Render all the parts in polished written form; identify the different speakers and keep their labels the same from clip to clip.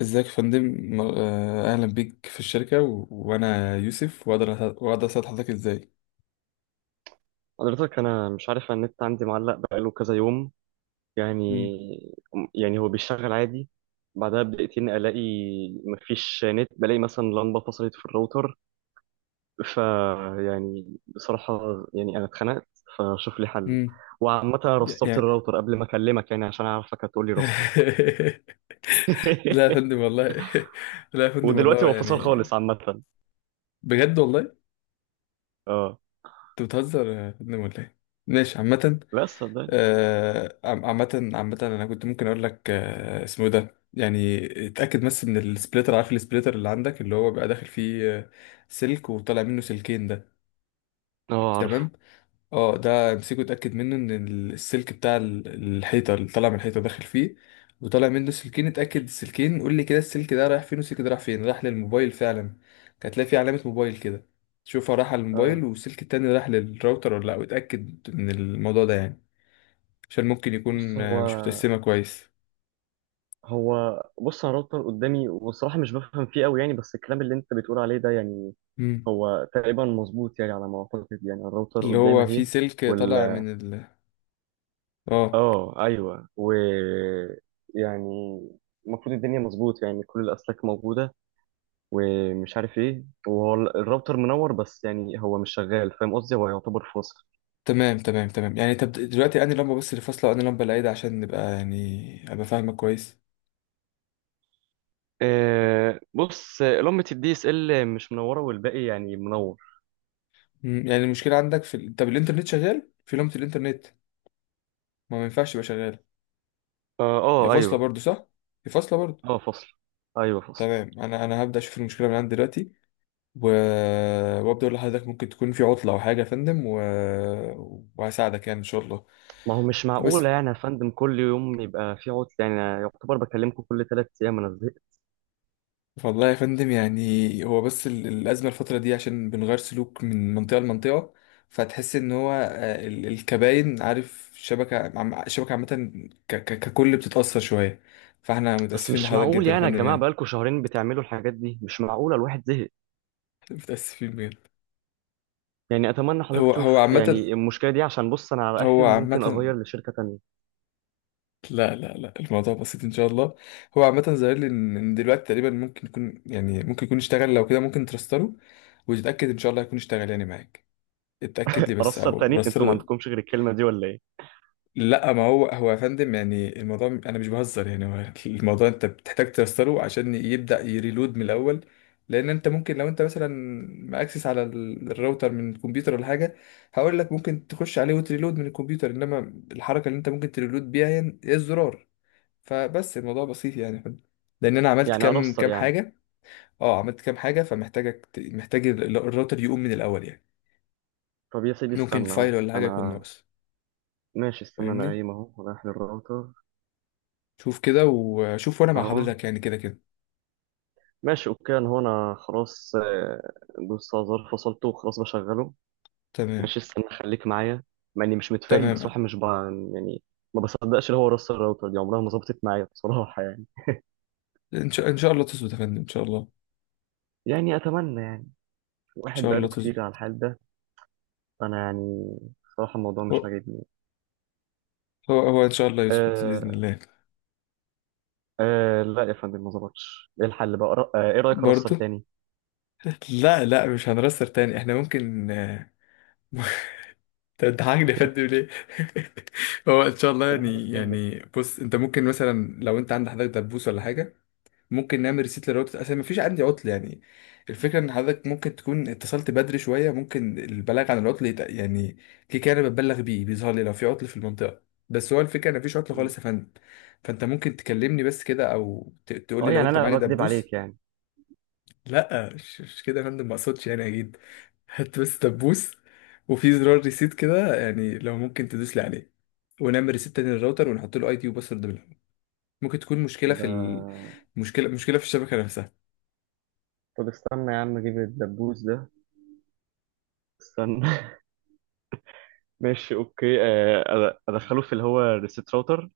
Speaker 1: ازيك يا فندم؟ اهلا بيك في الشركه وانا يوسف، واقدر اساعد حضرتك ازاي؟
Speaker 2: حضرتك انا مش عارف النت عندي معلق بقاله كذا يوم. يعني
Speaker 1: مم.
Speaker 2: يعني هو بيشتغل عادي، بعدها بدقيقتين الاقي مفيش نت، بلاقي مثلا لمبه فصلت في الراوتر. ف يعني بصراحه يعني انا اتخنقت، فشوف لي حل.
Speaker 1: مم.
Speaker 2: وعامه رسترت
Speaker 1: يعني.
Speaker 2: الراوتر قبل ما اكلمك يعني عشان اعرفك هتقول لي رستر.
Speaker 1: لا يا فندم والله. لا يا فندم
Speaker 2: ودلوقتي
Speaker 1: والله
Speaker 2: هو فصل
Speaker 1: يعني.
Speaker 2: خالص عامه.
Speaker 1: بجد والله.
Speaker 2: اه،
Speaker 1: انت بتهزر يا فندم ولا ايه؟ ماشي عامه.
Speaker 2: لا صدقني.
Speaker 1: عامه انا كنت ممكن اقول لك، اسمه إيه ده يعني. اتاكد بس من السبليتر، عارف السبليتر اللي عندك، اللي هو بقى داخل فيه سلك وطالع منه سلكين ده.
Speaker 2: اه، عارفه.
Speaker 1: تمام. اه ده امسكه، اتاكد منه ان السلك بتاع الحيطه، اللي طالع من الحيطه داخل فيه وطالع منه سلكين. اتاكد السلكين، قول لي كده، السلك ده رايح فين والسلك ده رايح فين، راح للموبايل فعلا؟ كانت هتلاقي فيه علامه موبايل كده، تشوفها راح على
Speaker 2: اه،
Speaker 1: الموبايل والسلك التاني راح للراوتر ولا لا، واتاكد من الموضوع ده يعني. عشان ممكن
Speaker 2: بص
Speaker 1: يكون
Speaker 2: هو
Speaker 1: مش متقسمه كويس.
Speaker 2: هو بص انا راوتر قدامي، والصراحه مش بفهم فيه قوي يعني، بس الكلام اللي انت بتقول عليه ده يعني
Speaker 1: امم.
Speaker 2: هو تقريبا مظبوط يعني، على ما اعتقد يعني الراوتر
Speaker 1: اللي
Speaker 2: قدامي
Speaker 1: هو فيه
Speaker 2: اهي.
Speaker 1: سلك طالع
Speaker 2: وال
Speaker 1: من ال، اه.
Speaker 2: اه ايوه، يعني المفروض الدنيا مظبوط يعني كل الاسلاك موجوده، ومش عارف ايه، وهو الراوتر منور، بس يعني هو مش شغال، فاهم قصدي؟ هو يعتبر فاصل.
Speaker 1: تمام تمام. يعني طب دلوقتي انهي لمبه بس اللي فاصله، وانهي لمبه اللي عايده، عشان نبقى يعني ابقى فاهمك كويس.
Speaker 2: أه، بص، لمبة الدي اس ال مش منوره، والباقي يعني منور.
Speaker 1: مم، يعني المشكلة عندك في طب الإنترنت شغال؟ في لمبة الإنترنت ما ينفعش يبقى شغال.
Speaker 2: اه.
Speaker 1: هي
Speaker 2: آه،
Speaker 1: فاصلة
Speaker 2: ايوه.
Speaker 1: برضو صح؟ هي فاصلة برضو.
Speaker 2: اه، فاصل. ايوه، فاصل.
Speaker 1: تمام، أنا هبدأ أشوف المشكلة من عندي دلوقتي، و... وأبدأ أقول لحضرتك ممكن تكون في عطلة أو حاجة يا فندم، وهساعدك يعني إن شاء الله.
Speaker 2: ما هو مش معقولة
Speaker 1: بس،
Speaker 2: يعني يا فندم، كل يوم يبقى في عطل، يعني أنا يعتبر بكلمكم كل 3 أيام، أنا زهقت.
Speaker 1: والله يا فندم يعني هو بس الأزمة الفترة دي عشان بنغير سلوك من منطقة لمنطقة، فتحس إن هو الكباين، عارف الشبكة الشبكة عامة ككل بتتأثر شوية. فاحنا
Speaker 2: بس
Speaker 1: متأسفين
Speaker 2: مش
Speaker 1: لحضرتك
Speaker 2: معقول
Speaker 1: جدا يا
Speaker 2: يعني يا
Speaker 1: فندم
Speaker 2: جماعة،
Speaker 1: يعني.
Speaker 2: بقالكم شهرين بتعملوا الحاجات دي، مش معقولة، الواحد زهق.
Speaker 1: متأسفين بجد.
Speaker 2: يعني أتمنى حضرتك
Speaker 1: هو
Speaker 2: تشوف
Speaker 1: عامة،
Speaker 2: يعني المشكلة دي، عشان بص، أنا على
Speaker 1: هو
Speaker 2: آخري ممكن
Speaker 1: عامة،
Speaker 2: أغير لشركة تانية.
Speaker 1: لا لا لا، الموضوع بسيط إن شاء الله. هو عامة ظاهر لي إن دلوقتي تقريبا ممكن يكون، يعني ممكن يكون اشتغل. لو كده ممكن ترستله وتتأكد إن شاء الله يكون اشتغل يعني معاك. اتأكد لي بس
Speaker 2: أرستر
Speaker 1: أو
Speaker 2: تاني؟ أنتوا ما
Speaker 1: رستله.
Speaker 2: عندكمش غير الكلمة دي ولا إيه؟
Speaker 1: لا، ما هو هو يا فندم يعني الموضوع انا مش بهزر يعني هو الموضوع. انت بتحتاج ترستره عشان يبدا يريلود من الاول. لان انت ممكن، لو انت مثلا ماكسس على الراوتر من الكمبيوتر ولا حاجه، هقول لك ممكن تخش عليه وتريلود من الكمبيوتر، انما الحركه اللي انت ممكن تريلود بيها هي هي الزرار. فبس الموضوع بسيط يعني يا فندم. لان انا عملت
Speaker 2: يعني
Speaker 1: كام
Speaker 2: أرستر
Speaker 1: كام
Speaker 2: يعني.
Speaker 1: حاجه. اه عملت كام حاجه فمحتاجك محتاج الراوتر يقوم من الاول يعني.
Speaker 2: طب يا سيدي
Speaker 1: ممكن
Speaker 2: استنى أهو،
Speaker 1: فايل ولا حاجه يكون
Speaker 2: أنا...
Speaker 1: ناقص.
Speaker 2: ماشي استنى، أنا
Speaker 1: فاهمني؟
Speaker 2: قايم أهو رايح للراوتر.
Speaker 1: شوف كده وشوف وانا مع
Speaker 2: أهو.
Speaker 1: حضرتك يعني، كده كده.
Speaker 2: ماشي أوكي، أنا خلاص. دوست على زر فصلته، وخلاص بشغله.
Speaker 1: تمام.
Speaker 2: ماشي استنى، خليك معايا. مع اني مش متفائل
Speaker 1: تمام.
Speaker 2: بصراحه، مش ب... يعني، ما بصدقش اللي هو راس الراوتر دي عمرها ما ظبطت معايا بصراحه يعني.
Speaker 1: إن شاء الله تظبط يا فندم، إن شاء الله إن
Speaker 2: يعني اتمنى يعني، واحد
Speaker 1: شاء الله
Speaker 2: بقاله كتير
Speaker 1: تظبط.
Speaker 2: على الحال ده. انا يعني بصراحه الموضوع مش
Speaker 1: هو
Speaker 2: عاجبني.
Speaker 1: هو هو إن شاء الله يظبط بإذن
Speaker 2: آه.
Speaker 1: الله.
Speaker 2: آه، لا يا فندم ما ظبطش، ايه الحل بقى؟ ايه رايك اراستر
Speaker 1: برضه.
Speaker 2: تاني؟
Speaker 1: لا لا، مش هنرسر تاني، إحنا ممكن انت بتضحكني يا فندم ليه؟ هو ان شاء الله
Speaker 2: بضحكك
Speaker 1: يعني.
Speaker 2: فين ده؟
Speaker 1: يعني بص انت ممكن مثلا، لو انت عندك حضرتك دبوس ولا حاجه، ممكن نعمل ريسيت لراوتر. اصلا مفيش عندي عطل يعني. الفكره ان حضرتك ممكن تكون اتصلت بدري شويه، ممكن البلاغ عن العطل يعني كده كده انا بتبلغ بيه بيظهر لي لو في عطل في المنطقه. بس هو الفكره ان مفيش عطل
Speaker 2: مم.
Speaker 1: خالص يا فندم. فانت ممكن تكلمني بس كده، او تقول لي
Speaker 2: اه،
Speaker 1: لو
Speaker 2: يعني
Speaker 1: انت
Speaker 2: انا
Speaker 1: معاك
Speaker 2: بكذب
Speaker 1: دبوس.
Speaker 2: عليك يعني؟
Speaker 1: لا مش كده يا فندم، ما اقصدش يعني، اكيد. هات بس دبوس، وفي زرار ريسيت كده، يعني لو ممكن تدوس لي عليه ونعمل ريسيت تاني للراوتر، ونحط له اي دي وباسورد بالهم. ممكن تكون مشكله
Speaker 2: ده.
Speaker 1: في ال، مشكله في الشبكه نفسها.
Speaker 2: طب استنى يا عم اجيب الدبوس ده. استنى. ماشي اوكي. ادخله في اللي هو الريسيت راوتر.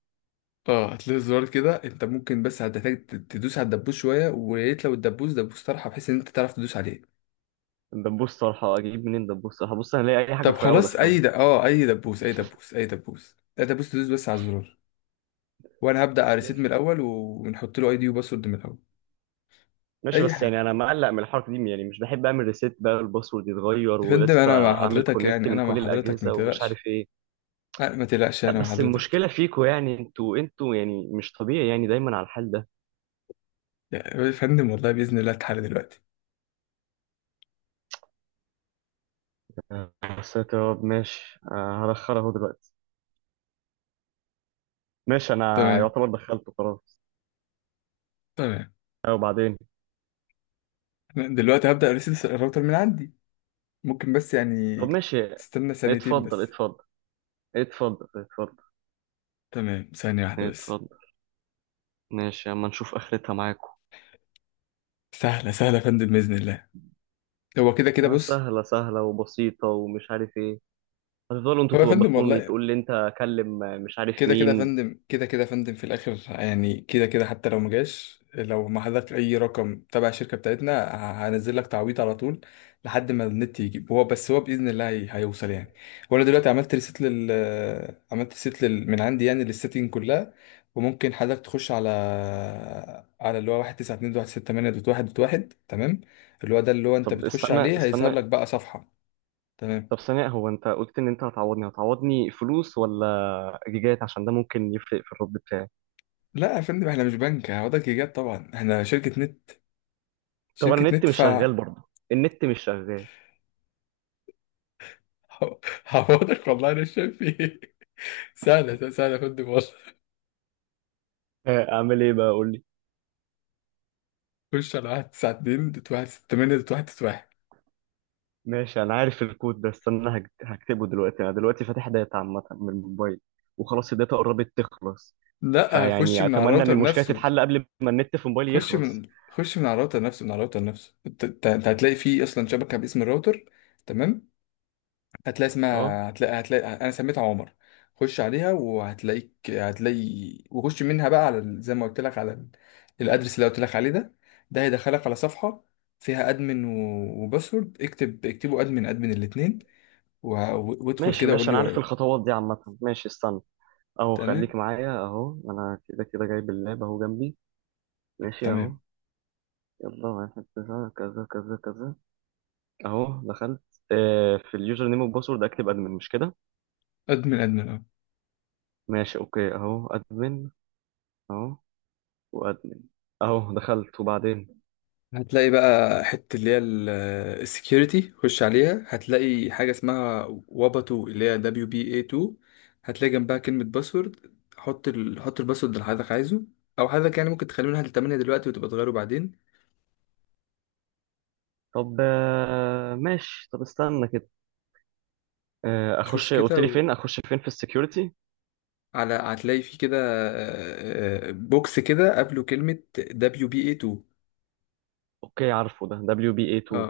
Speaker 1: اه هتلاقي الزرار كده، انت ممكن بس هتحتاج تدوس على الدبوس شويه، ويا ريت لو الدبوس دبوس طرحه بحيث ان انت تعرف تدوس عليه.
Speaker 2: الدبوس صراحة أجيب منين دبوس؟ صراحة بص هنلاقي أي حاجة
Speaker 1: طب
Speaker 2: رفيعة
Speaker 1: خلاص اي
Speaker 2: وأدخلها.
Speaker 1: د... اه اي دبوس، تدوس بس على الزرار، وانا هبدا على ريسيت من
Speaker 2: ماشي،
Speaker 1: الاول ونحط له اي دي وباسورد من الاول.
Speaker 2: ماشي،
Speaker 1: اي
Speaker 2: بس يعني
Speaker 1: حاجه
Speaker 2: أنا مقلق من الحركة دي، يعني مش بحب أعمل ريسيت، بقى الباسورد يتغير
Speaker 1: يا فندم،
Speaker 2: ولسه
Speaker 1: انا مع
Speaker 2: أعمل
Speaker 1: حضرتك
Speaker 2: كونكت
Speaker 1: يعني،
Speaker 2: من
Speaker 1: انا مع
Speaker 2: كل
Speaker 1: حضرتك، ما
Speaker 2: الأجهزة ومش عارف
Speaker 1: تقلقش.
Speaker 2: إيه.
Speaker 1: أه، ما تقلقش
Speaker 2: لا،
Speaker 1: انا مع
Speaker 2: بس
Speaker 1: حضرتك.
Speaker 2: المشكلة فيكوا يعني، أنتوا يعني مش طبيعي، يعني دايما على الحال ده.
Speaker 1: يا فندم والله باذن الله اتحل دلوقتي.
Speaker 2: يا ساتر يا رب، ماشي. هدخلها اهو دلوقتي. ماشي، أنا
Speaker 1: تمام.
Speaker 2: يعتبر دخلته خلاص.
Speaker 1: تمام.
Speaker 2: أه، وبعدين؟
Speaker 1: أنا دلوقتي هبدا ريسيت الراوتر من عندي. ممكن بس يعني
Speaker 2: طب ماشي.
Speaker 1: تستنى ثانيتين
Speaker 2: اتفضل،
Speaker 1: بس.
Speaker 2: اتفضل. اتفضل، اتفضل.
Speaker 1: تمام، ثانية واحدة بس.
Speaker 2: اتفضل. ماشي، أما نشوف آخرتها معاكم.
Speaker 1: سهلة سهلة يا فندم بإذن الله. هو كده كده
Speaker 2: آه،
Speaker 1: بص.
Speaker 2: سهلة سهلة وبسيطة ومش عارف ايه. هتفضلوا انتوا
Speaker 1: هو يا فندم
Speaker 2: توبخوني،
Speaker 1: والله
Speaker 2: تقول لي انت كلم مش عارف
Speaker 1: كده كده يا
Speaker 2: مين.
Speaker 1: فندم، كده كده يا فندم في الآخر يعني، كده كده حتى لو ما جاش، لو ما حضرتك أي رقم تبع الشركة بتاعتنا، هنزل لك تعويض على طول لحد ما النت يجيب. هو بس هو بإذن الله هيوصل يعني. وأنا دلوقتي عملت ريست لل، من عندي يعني للسيتنج كلها. وممكن حضرتك تخش على، على اللي هو 192.168.1.1. تمام. اللي هو ده اللي هو أنت
Speaker 2: طب
Speaker 1: بتخش
Speaker 2: استنى،
Speaker 1: عليه، هيظهر
Speaker 2: استنى.
Speaker 1: لك بقى صفحة. تمام.
Speaker 2: طب ثانية، هو انت قلت ان انت هتعوضني فلوس ولا جيجات، عشان ده ممكن يفرق في الرد بتاعي.
Speaker 1: لا يا فندم، احنا مش بنك هعوضك ايجار، طبعا احنا شركة نت،
Speaker 2: طب انا
Speaker 1: شركة
Speaker 2: النت
Speaker 1: نت
Speaker 2: مش
Speaker 1: ف
Speaker 2: شغال برضه. النت مش شغال.
Speaker 1: هعوضك والله انا شايف ايه. سهلة سهلة يا فندم والله.
Speaker 2: اعمل ايه بقى؟ قول لي.
Speaker 1: خش على 192.168.1.91.
Speaker 2: ماشي انا عارف الكود ده، استنى هكتبه دلوقتي. انا دلوقتي فاتح داتا عامة من الموبايل، وخلاص الداتا قربت تخلص،
Speaker 1: لا خش
Speaker 2: فيعني
Speaker 1: من على
Speaker 2: اتمنى ان
Speaker 1: الراوتر
Speaker 2: المشكلة
Speaker 1: نفسه.
Speaker 2: تتحل قبل ما النت في موبايلي
Speaker 1: خش
Speaker 2: يخلص.
Speaker 1: من خش من على الراوتر نفسه، من على الراوتر نفسه. انت هتلاقي فيه اصلا شبكة باسم الراوتر. تمام. هتلاقي
Speaker 2: اه.
Speaker 1: اسمها، هتلاقي انا سميتها عمر. خش عليها وهتلاقيك، هتلاقي وخش منها بقى على زي ما قلت لك على الادرس اللي قلت لك عليه ده. ده هيدخلك على صفحه فيها ادمن وباسورد. اكتب اكتبوا ادمن ادمن الاثنين، وادخل
Speaker 2: ماشي
Speaker 1: كده وقول
Speaker 2: ماشي
Speaker 1: لي
Speaker 2: انا عارف الخطوات دي عامة، ماشي استنى. اهو،
Speaker 1: تمام.
Speaker 2: خليك معايا. اهو انا كده كده جايب اللاب اهو جنبي. ماشي اهو.
Speaker 1: تمام.
Speaker 2: يلا، واحد كذا كذا كذا كذا. اهو دخلت. في اليوزر نيم والباسورد اكتب ادمن، مش كده؟
Speaker 1: ادمن ادمن، اه.
Speaker 2: ماشي اوكي، اهو ادمن. اهو. وادمن. اهو دخلت، وبعدين؟
Speaker 1: هتلاقي بقى حتة اللي هي السكيورتي، خش عليها، هتلاقي حاجة اسمها واباتو اللي هي دبليو بي اي 2. هتلاقي جنبها كلمة باسورد، حط حط الباسورد اللي حضرتك عايزه، او حضرتك يعني ممكن تخليه من 1 ل 8 دلوقتي وتبقى تغيره بعدين.
Speaker 2: طب استنى كده.
Speaker 1: تشوف
Speaker 2: اخش
Speaker 1: كده
Speaker 2: قلت لي فين، اخش فين في السكيورتي؟
Speaker 1: على، هتلاقي في كده بوكس كده قبله كلمة دبليو بي اي 2.
Speaker 2: اوكي عارفه، ده دبليو بي اي
Speaker 1: اه.
Speaker 2: 2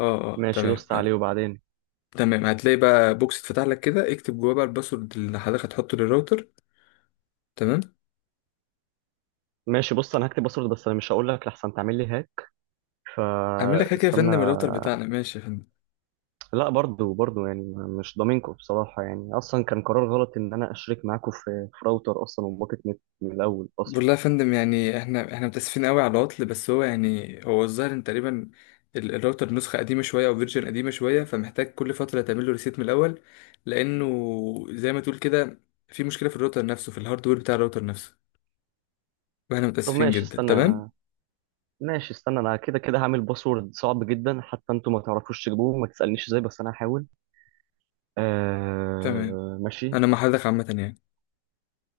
Speaker 1: اه. اه
Speaker 2: ماشي
Speaker 1: تمام
Speaker 2: دوست عليه، وبعدين؟
Speaker 1: تمام هتلاقي بقى بوكس اتفتح لك كده، اكتب جواه بقى الباسورد اللي حضرتك هتحطه للراوتر. تمام.
Speaker 2: ماشي بص، انا هكتب باسورد، بس انا مش هقول لك لحسن تعمل لي هاك،
Speaker 1: اعمل لك حكايه يا
Speaker 2: فاستنى.
Speaker 1: فندم؟ الراوتر بتاعنا ماشي يا فندم.
Speaker 2: لا، برضو برضو يعني مش ضامنكم بصراحة، يعني أصلا كان قرار غلط إن أنا أشرك معاكم في راوتر أصلا، وباكت نت من الأول أصلا.
Speaker 1: بقول لها يا فندم يعني احنا متاسفين قوي على العطل، بس هو يعني هو الظاهر ان تقريبا الراوتر نسخه قديمه شويه او فيرجن قديمه شويه، فمحتاج كل فتره تعمل له ريسيت من الاول. لانه زي ما تقول كده في مشكله في الراوتر نفسه، في الهاردوير بتاع الراوتر نفسه. واحنا
Speaker 2: طب
Speaker 1: متاسفين
Speaker 2: ماشي
Speaker 1: جدا. تمام.
Speaker 2: استنى. ماشي استنى، أنا كده كده هعمل باسورد صعب جدا، حتى أنتوا ما تعرفوش تجيبوه، ما تسألنيش إزاي، بس أنا هحاول.
Speaker 1: تمام
Speaker 2: ماشي.
Speaker 1: انا مع حضرتك عامه يعني.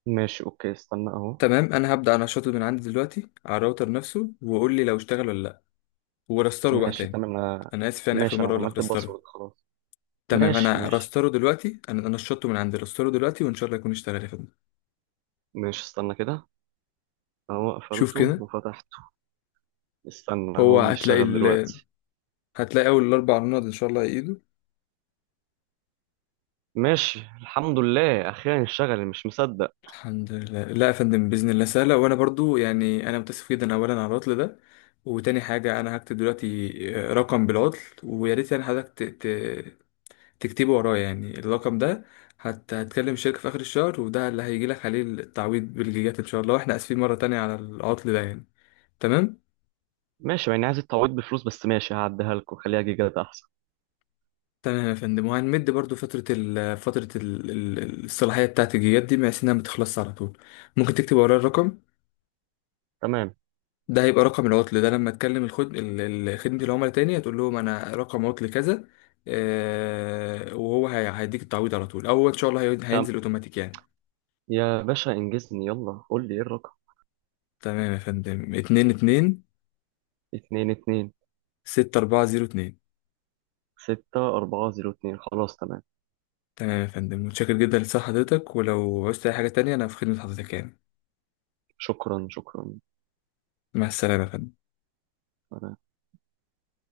Speaker 2: ماشي أوكي، استنى أهو.
Speaker 1: تمام، انا هبدا انشطه من عندي دلوقتي على الراوتر نفسه، وقول لي لو اشتغل ولا لا، ورستره بقى
Speaker 2: ماشي
Speaker 1: تاني.
Speaker 2: تمام، أنا...
Speaker 1: انا اسف يعني اخر
Speaker 2: ماشي،
Speaker 1: مره
Speaker 2: أنا
Speaker 1: اقول لك
Speaker 2: عملت
Speaker 1: رستره.
Speaker 2: الباسورد خلاص.
Speaker 1: تمام
Speaker 2: ماشي،
Speaker 1: انا
Speaker 2: ماشي.
Speaker 1: رستره دلوقتي، انا شطه من عندي، رستره دلوقتي، وان شاء الله يكون اشتغل يا فندم.
Speaker 2: ماشي استنى كده. أهو
Speaker 1: شوف
Speaker 2: قفلته
Speaker 1: كده.
Speaker 2: وفتحته. استنى،
Speaker 1: هو
Speaker 2: هو
Speaker 1: هتلاقي
Speaker 2: بيشتغل دلوقتي.
Speaker 1: هتلاقي اول الاربع نقط ان شاء الله ايده.
Speaker 2: ماشي، الحمد لله، اخيرا اشتغل، مش مصدق.
Speaker 1: الحمد لله. لا يا فندم باذن الله سهله. وانا برضو يعني انا متاسف جدا اولا على العطل ده، وتاني حاجه انا هكتب دلوقتي رقم بالعطل، ويا ريت يعني حضرتك ت... ت... تكتبه ورايا يعني الرقم ده. هتكلم الشركه في اخر الشهر وده اللي هيجي لك عليه التعويض بالجيجات ان شاء الله. واحنا اسفين مره تانية على العطل ده يعني. تمام.
Speaker 2: ماشي، يعني عايز التعويض بفلوس، بس ماشي هعديها لكم، خليها جيجات احسن.
Speaker 1: تمام يا فندم، وهنمد برضو فترة ال، الصلاحية بتاعت الجيجات دي بحيث إنها متخلصش على طول. ممكن تكتب ورايا الرقم؟
Speaker 2: تمام،
Speaker 1: ده هيبقى رقم العطل، ده لما تكلم الخد خدمة العملاء تاني هتقول لهم أنا رقم عطل كذا، آه وهو هيديك التعويض على طول، أو إن شاء الله هينزل
Speaker 2: تمام.
Speaker 1: أوتوماتيك يعني.
Speaker 2: يا باشا انجزني، يلا قول لي ايه الرقم؟
Speaker 1: تمام يا فندم، اتنين
Speaker 2: اتنين اتنين
Speaker 1: ستة أربعة زيرو اتنين.
Speaker 2: ستة أربعة زيرو اتنين خلاص تمام.
Speaker 1: تمام يا فندم، متشكر جدا لصحة حضرتك، ولو عوزت أي حاجة تانية أنا في خدمة حضرتك يعني.
Speaker 2: شكرا، شكرا.
Speaker 1: مع السلامة يا فندم.